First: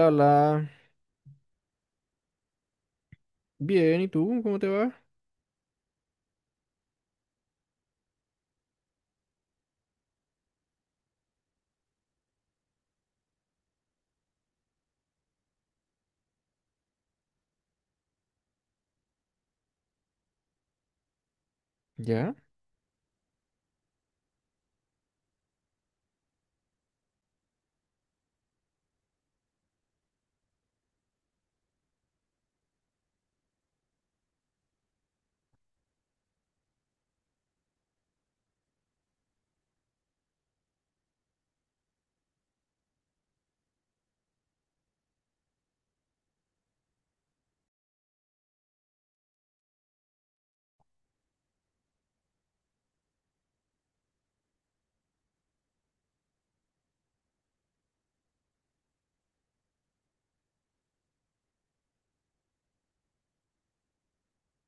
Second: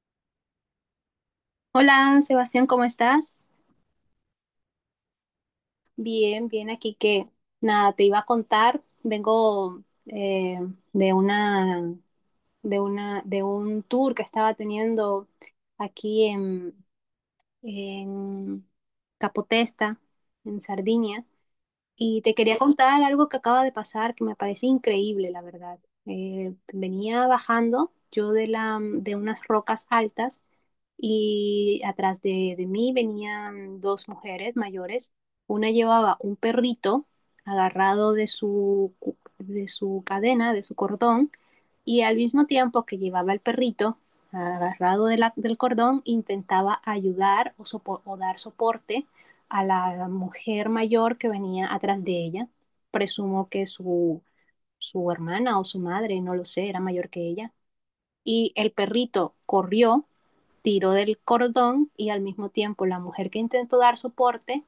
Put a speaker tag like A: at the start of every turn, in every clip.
A: La la.
B: Hola, Sebastián, ¿cómo estás?
A: Bien, ¿y tú? ¿Cómo te va?
B: Bien, bien, aquí que nada, te iba a contar, vengo de una, de un tour que estaba teniendo aquí en Capotesta, en Sardinia, y
A: ¿Ya?
B: te quería contar algo que acaba de pasar que me parece increíble, la verdad. Venía bajando yo de unas rocas altas y atrás de mí venían dos mujeres mayores. Una llevaba un perrito agarrado de su cadena, de su cordón, y al mismo tiempo que llevaba el perrito agarrado del cordón, intentaba ayudar o dar soporte a la mujer mayor que venía atrás de ella. Presumo que su hermana o su madre, no lo sé, era mayor que ella. Y el perrito corrió, tiró del cordón y al mismo tiempo la mujer que intentó dar soporte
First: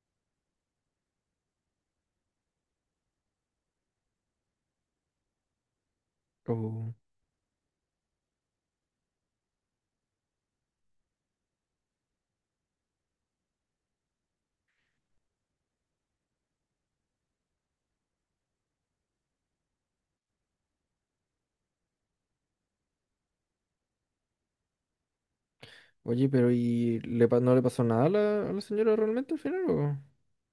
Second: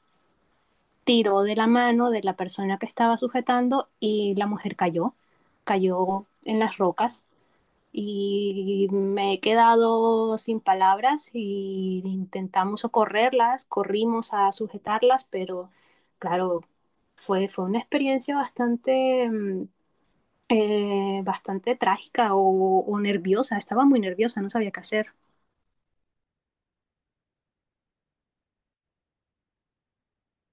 B: tiró de la mano de la persona que estaba sujetando y la mujer cayó, cayó en las
A: Oh.
B: rocas y me he quedado sin palabras y intentamos socorrerlas, corrimos a sujetarlas, pero claro, fue una experiencia bastante, bastante trágica o nerviosa, estaba muy nerviosa, no sabía qué hacer.
A: Oye, pero ¿y le, pa- no le pasó nada a la señora realmente al final? O?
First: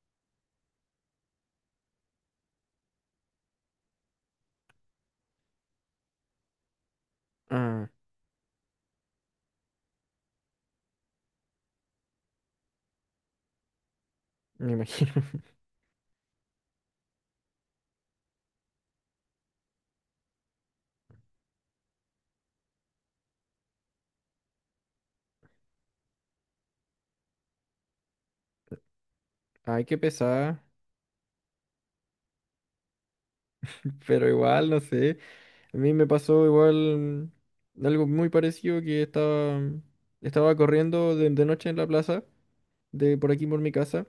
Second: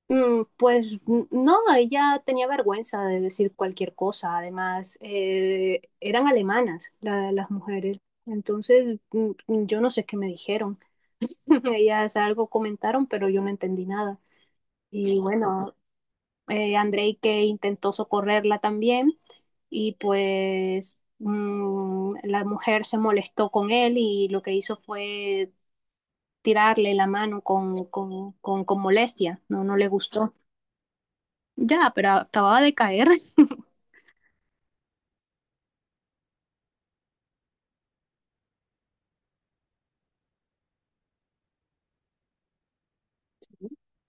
B: Pues no, ella tenía vergüenza de decir cualquier cosa. Además, eran alemanas las
A: Ah,
B: mujeres. Entonces, yo no sé qué me dijeron. Ellas algo comentaron, pero yo no entendí nada.
A: me imagino.
B: Y bueno, Andrei que intentó socorrerla también. Y pues la mujer se molestó con él y lo que hizo fue tirarle la mano con molestia. No, no
A: Ay,
B: le
A: qué
B: gustó.
A: pesada.
B: Ya, pero acababa de caer.
A: Pero igual, no sé. A mí me pasó igual, algo muy parecido, que estaba, estaba corriendo de noche en la plaza, de por aquí por mi casa.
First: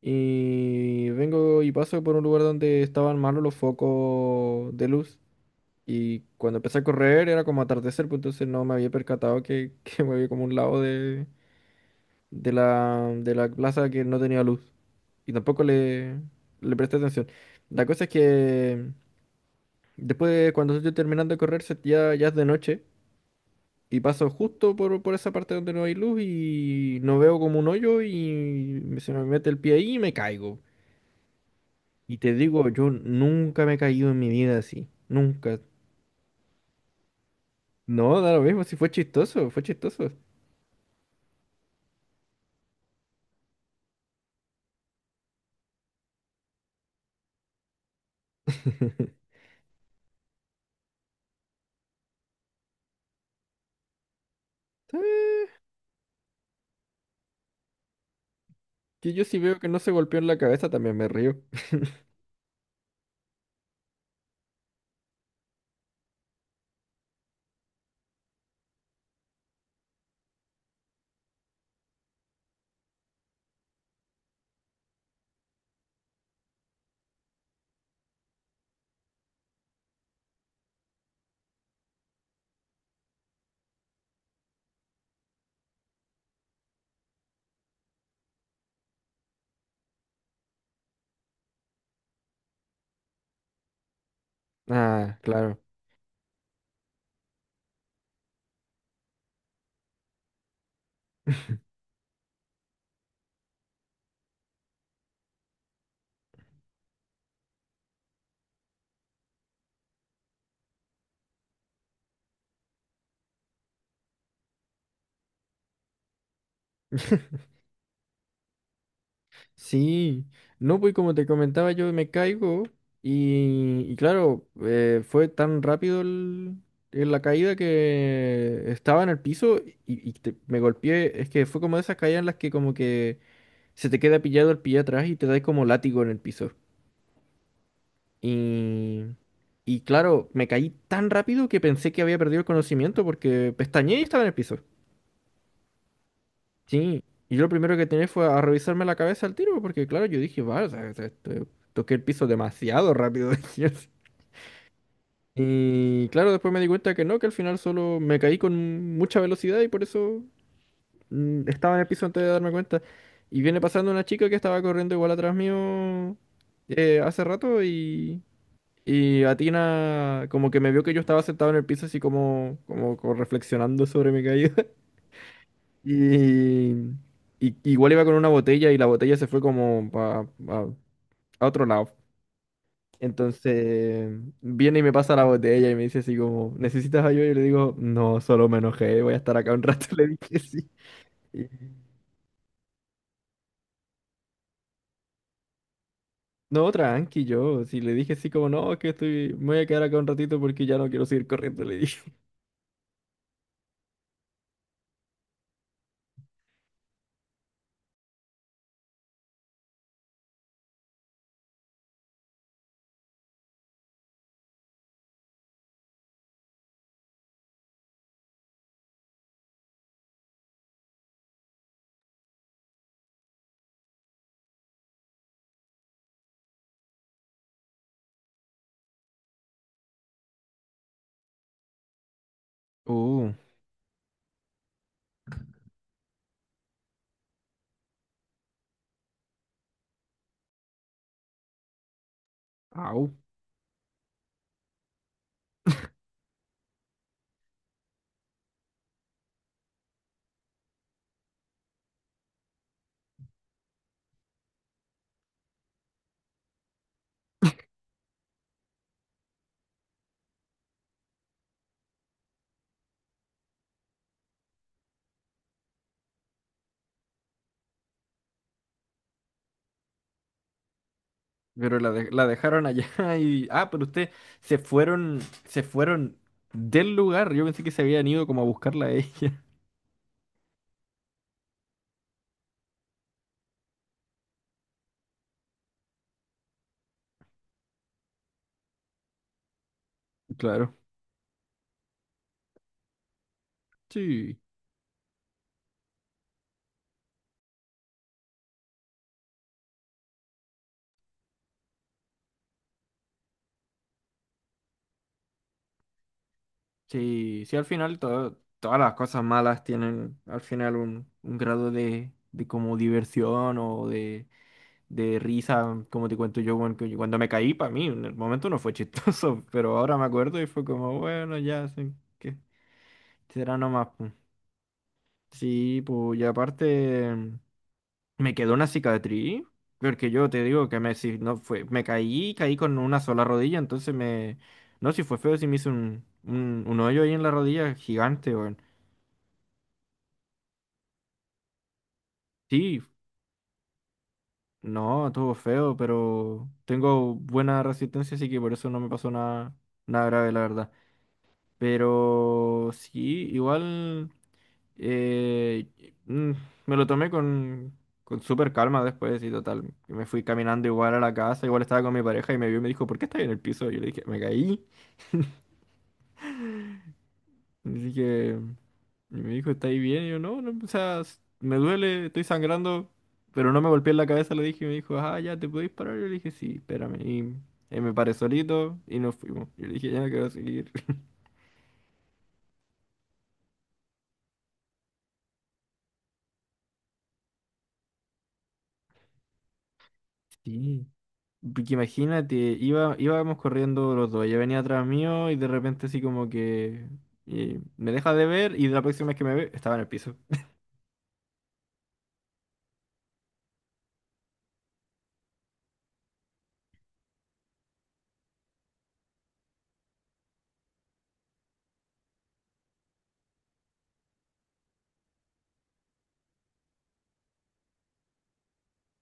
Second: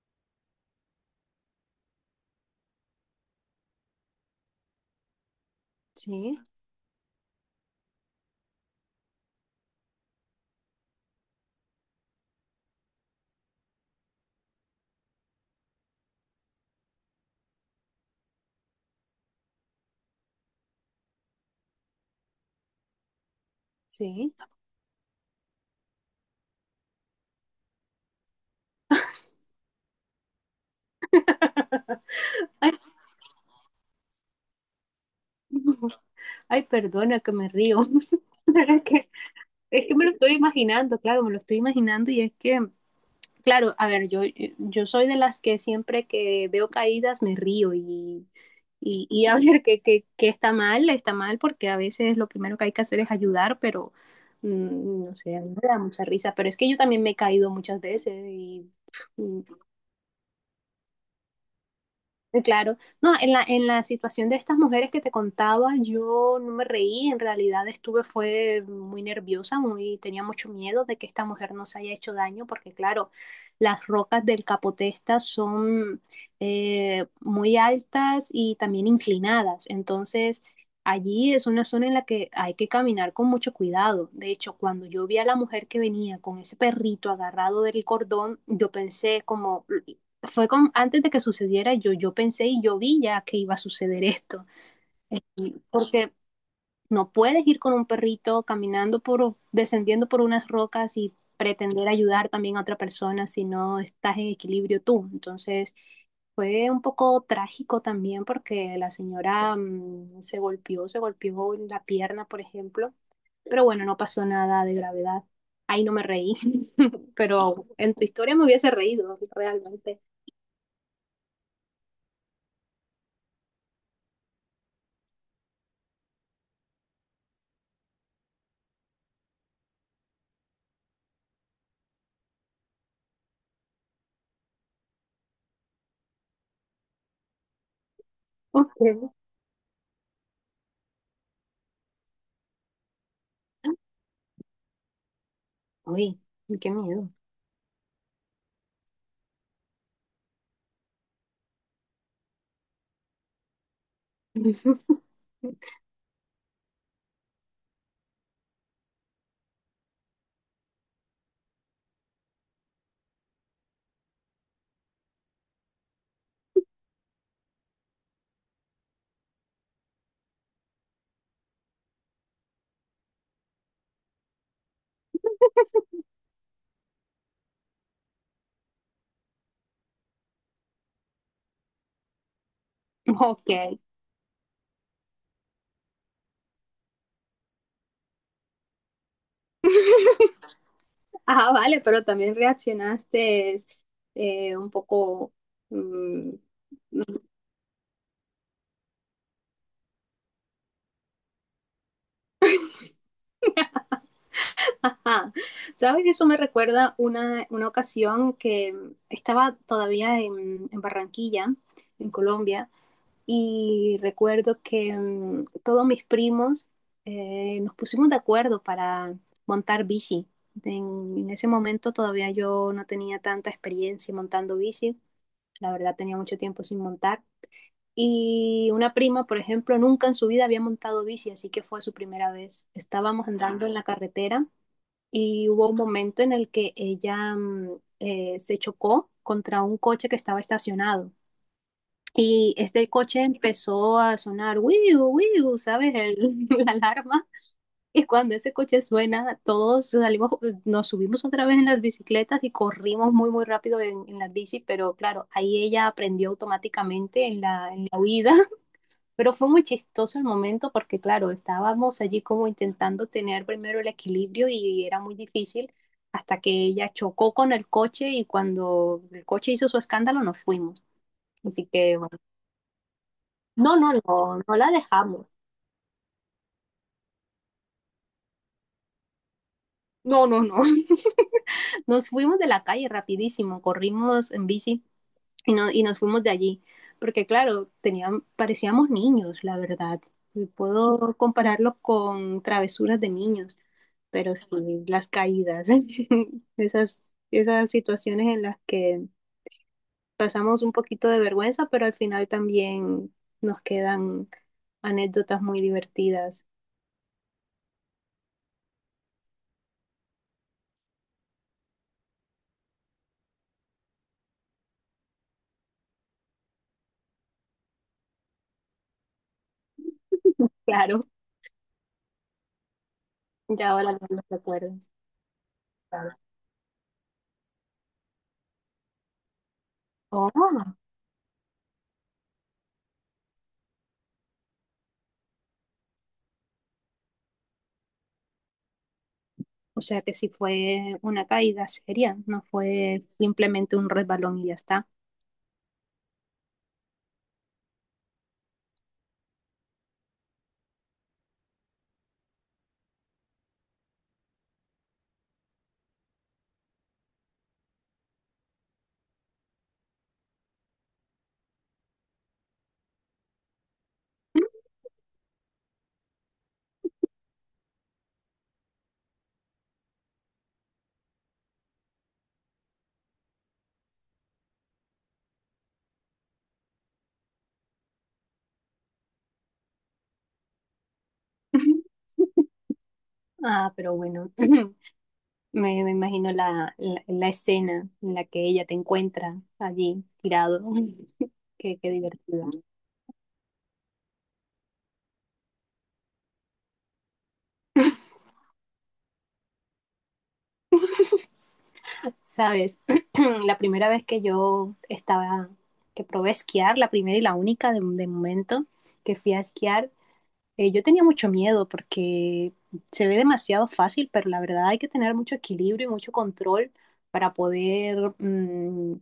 A: Y vengo y paso por un lugar donde estaban malos los focos de luz. Y
B: Sí,
A: cuando empecé a correr era como atardecer, pues entonces no me había percatado que, que me había como un lado de, de la plaza que no tenía luz. Y tampoco le presté atención. La cosa es que después, de- cuando estoy terminando de correr, se- ya es de noche. Y paso
B: sí.
A: justo por esa parte donde no hay luz y no veo como un hoyo y me- se me mete el pie ahí y me caigo. Y te digo,
B: Ay,
A: yo nunca me he caído en mi vida así. Nunca.
B: ay, perdona que me río.
A: No, da lo mismo,
B: Pero
A: si
B: es
A: fue
B: que,
A: chistoso, fue
B: es que me
A: chistoso.
B: lo estoy imaginando, claro, me lo estoy imaginando y es que, claro, a ver, yo, soy de las que siempre que veo caídas me río y, y, y a ver que está mal porque a veces lo primero que hay que hacer es ayudar, pero
A: Sí.
B: no sé, a mí me da mucha risa, pero es que yo también me he caído muchas veces y
A: Que yo sí
B: mm,
A: veo que no se golpeó en la cabeza, también me río.
B: claro, no, en la situación de estas mujeres que te contaba, yo no me reí, en realidad estuve, fue muy nerviosa, muy, tenía mucho miedo de que esta mujer nos haya hecho daño, porque claro, las rocas del Capotesta son muy altas y también inclinadas, entonces allí es una zona en la que hay que caminar con mucho cuidado. De hecho, cuando yo vi a la mujer que venía con ese perrito agarrado del cordón, yo pensé como fue con, antes de que sucediera, yo pensé y yo vi ya que iba a suceder esto,
A: Ah, claro.
B: porque no puedes ir con un perrito caminando por, descendiendo por unas rocas y pretender ayudar también a otra persona si no estás en equilibrio tú. Entonces, fue un poco trágico también porque la señora se golpeó la pierna, por ejemplo, pero bueno, no pasó nada de gravedad. Ahí no me reí, pero en tu historia me hubiese reído realmente.
A: Sí, no, pues como te comentaba, yo me caigo y claro, fue tan rápido el- la caída que estaba en el piso y te- me golpeé. Es que fue como de esas caídas en las que como que se te queda pillado el pie atrás y te dais como látigo en el piso.
B: Okay.
A: Y, y claro, me caí tan rápido que pensé que había perdido el conocimiento porque pestañeé y estaba en el piso.
B: Uy, qué
A: Sí,
B: miedo.
A: y yo lo primero que tenía fue a revisarme la cabeza al tiro, porque claro, yo dije, va, o sea, to- toqué el piso demasiado rápido. Dije así. Y claro, después me di cuenta que no, que al final solo me caí con mucha velocidad y por eso estaba en el piso antes de darme cuenta. Y viene pasando una chica que estaba corriendo igual atrás mío, hace rato, y Atina como que me vio que yo estaba sentado en el piso así como, como reflexionando sobre mi caída. Y, y- igual iba con una botella y la botella se fue como pa- pa- a otro lado.
B: Ok.
A: Entonces viene y me pasa la botella y me dice así como, ¿necesitas ayuda? Y le digo, no, solo me enojé, voy a estar acá un rato. Le dije sí. Y
B: Ah, vale, pero también reaccionaste un poco... mm,
A: no, tranqui, yo. Si le dije así como, no, es que estoy, me voy a quedar acá un ratito porque ya no quiero seguir corriendo, le dije.
B: ajá. ¿Sabes? Eso me recuerda una, ocasión que estaba todavía en Barranquilla, en Colombia, y recuerdo que todos mis primos nos pusimos de acuerdo para montar bici. en ese momento todavía yo no tenía tanta experiencia montando bici. La verdad, tenía mucho tiempo sin montar. Y una prima, por ejemplo, nunca en su vida había montado bici, así que fue su primera vez. Estábamos
A: Uh,
B: andando en la carretera y hubo un momento en el que ella se chocó contra un coche que estaba estacionado. Y este
A: au.
B: coche empezó a sonar, wiu, wiu, ¿sabes? El- la alarma. Y cuando ese coche suena, todos salimos, nos subimos otra vez en las bicicletas y corrimos muy, muy rápido en, las bicis, pero claro, ahí ella aprendió automáticamente en la huida. Pero fue muy chistoso el momento porque, claro, estábamos allí como intentando tener primero el equilibrio y era muy difícil hasta que ella chocó con el coche y cuando el coche hizo su escándalo nos fuimos. Así
A: Pero la,
B: que,
A: de-
B: bueno,
A: la dejaron allá y... Ah,
B: no,
A: pero
B: no,
A: usted
B: no, no la dejamos.
A: se fueron del lugar. Yo pensé que se habían ido como a buscarla a ella.
B: No, no, no. Nos fuimos de la calle rapidísimo, corrimos en bici y, no, y nos fuimos de allí, porque claro, tenían, parecíamos niños, la verdad. Y
A: Claro.
B: puedo compararlo con travesuras de niños, pero
A: Sí.
B: sí, las caídas, esas, esas situaciones en las que pasamos un poquito de vergüenza, pero al final también nos quedan anécdotas muy divertidas.
A: Sí, sí, al final todo- todas las cosas malas tienen al final un grado de como diversión o de risa, como te cuento yo, cuando, cuando me caí, para mí en el momento no fue chistoso, pero ahora me acuerdo y fue como,
B: Claro,
A: bueno, ya, sí, que será
B: ya
A: nomás.
B: ahora no
A: Pu.
B: los recuerdos.
A: Sí,
B: Claro.
A: pues, y aparte... Me quedó una cicatriz, porque yo
B: Oh,
A: te digo que me, si no fue, me caí, caí con una sola rodilla, entonces me... No, si fue feo, si me hizo un hoyo ahí en la rodilla gigante, weón.
B: o sea que sí fue una caída seria, no
A: Sí,
B: fue simplemente un resbalón y ya está.
A: no, estuvo feo, pero tengo buena resistencia, así que por eso no me pasó nada, nada grave, la verdad. Pero sí, igual... Eh, mm, me lo tomé con súper calma después y total. Me fui caminando igual a la casa, igual estaba con mi pareja y me vio y me dijo, ¿por qué estás en el piso? Y yo le dije, me caí. Y le dije, y me dijo, ¿estás bien? Y yo, no, no, o sea, s- me duele, estoy sangrando, pero no me golpeé en la cabeza, le dije, y me dijo, ah, ya, ¿te podéis parar? Y yo le dije, sí, espérame. Y me paré solito y nos fuimos. Yo le dije, ya no quiero seguir.
B: Ah, pero bueno, me imagino la escena en la que ella te encuentra allí tirado.
A: Sí.
B: Uy,
A: Porque
B: qué
A: imagínate,
B: divertido.
A: iba, íbamos corriendo los dos, ella venía atrás mío y de repente así como que me deja de ver y la próxima vez que me ve estaba en el piso.
B: Sabes, la primera vez que que probé esquiar, la primera y la única de momento que fui a esquiar, yo tenía mucho miedo porque se ve demasiado fácil, pero la verdad hay que tener mucho equilibrio y mucho control para poder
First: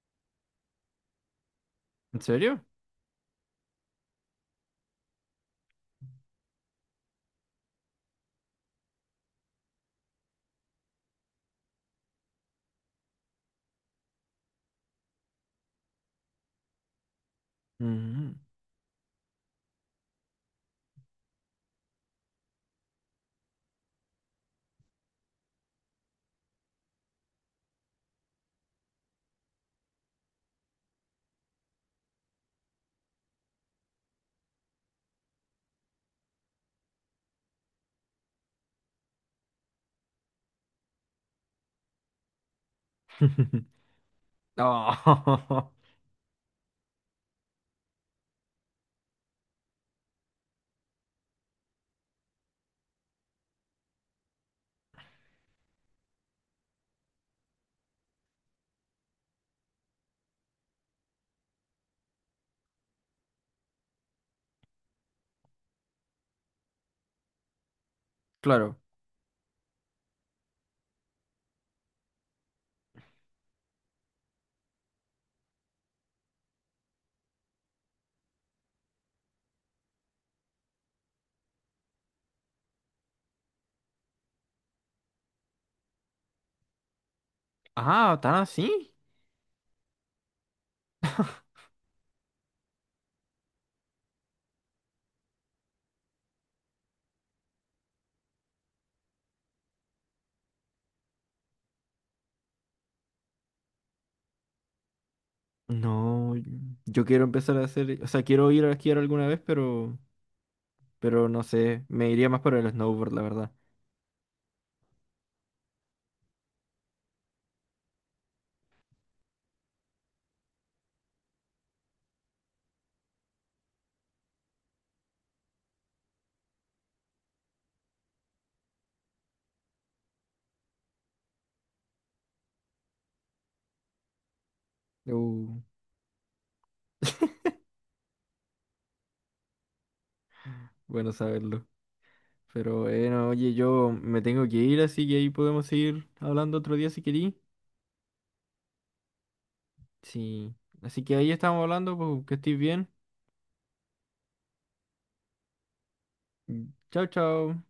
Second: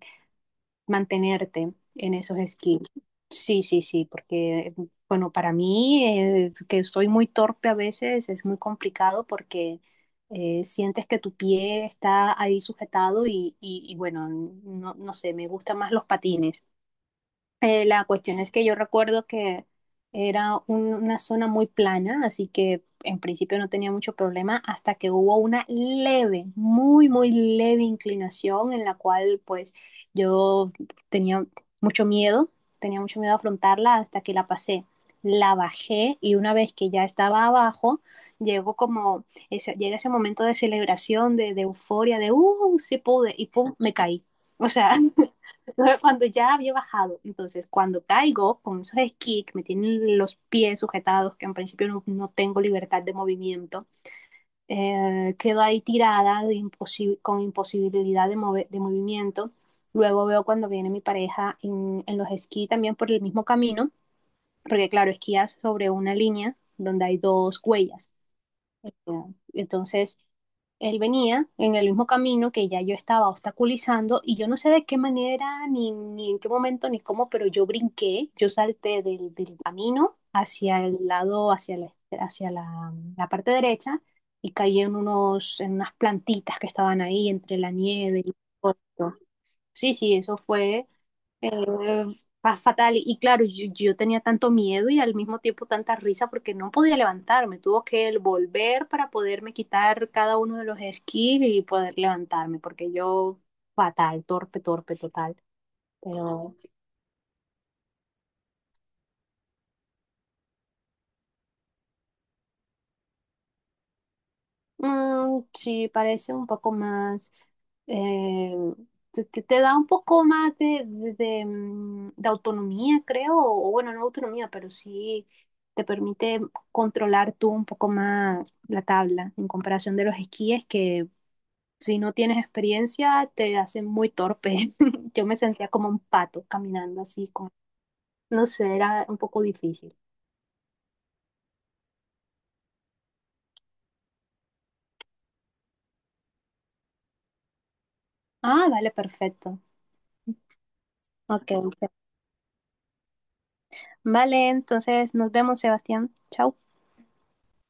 B: mantenerte en
A: ¿En
B: esos
A: serio?
B: skills. Sí, sí, sí, porque, bueno, para mí, que soy muy torpe a veces, es muy complicado porque sientes que tu pie está ahí sujetado y bueno, no, no sé, me gustan más los patines. La
A: Mm.
B: cuestión es que yo recuerdo que era una zona muy plana, así que en principio no tenía mucho problema hasta que hubo una leve, muy, muy leve inclinación en la cual pues yo tenía mucho miedo, tenía mucho miedo a afrontarla hasta que la pasé. La bajé y una vez que ya estaba abajo, llegó como ese, llega ese momento de celebración, de, euforia, de ¡uh! Se pude y ¡pum! Me caí. O sea,
A: Oh,
B: Entonces, cuando ya había bajado, entonces cuando caigo con esos esquís que me tienen los pies sujetados, que en principio no tengo libertad de movimiento, quedo ahí tirada de imposi con imposibilidad de movimiento. Luego veo cuando viene mi pareja en, los esquís también por el mismo camino, porque claro, esquías sobre una línea donde hay dos huellas.
A: claro.
B: Ya. Entonces, él venía en el mismo camino que ya yo estaba obstaculizando y yo no sé de qué manera, ni, en qué momento, ni cómo, pero yo brinqué, yo salté del camino hacia el lado, hacia la parte derecha y caí en unas plantitas que estaban ahí entre la
A: Ah,
B: nieve y
A: ¿tan
B: el
A: así?
B: viento. Sí, sí, eso fue eh, fatal. Y claro, yo tenía tanto miedo y al mismo tiempo tanta risa porque no podía levantarme. Tuvo que él volver para poderme quitar cada uno de los esquís y poder levantarme porque yo fatal, torpe, torpe, total.
A: No,
B: Pero
A: yo quiero empezar a hacer, o sea, quiero ir a esquiar alguna vez, pero no sé, me iría más por el snowboard, la verdad.
B: Sí, parece un poco más, eh, te da un poco más de autonomía, creo, o bueno, no autonomía, pero sí te permite controlar tú un poco más la tabla en comparación de los esquíes que si no tienes experiencia te hacen muy torpe. Yo me
A: Uh,
B: sentía como un pato caminando así, no sé, era un poco difícil.
A: bueno saberlo. Pero bueno, oye, yo me tengo que ir, así que ahí podemos seguir hablando otro día si querís.
B: Ah, vale, perfecto.
A: Sí. Así que ahí
B: Ok,
A: estamos
B: ok.
A: hablando, pues, que estés bien.
B: Vale, entonces nos vemos, Sebastián. Chao.
A: Mm. Chao, chao.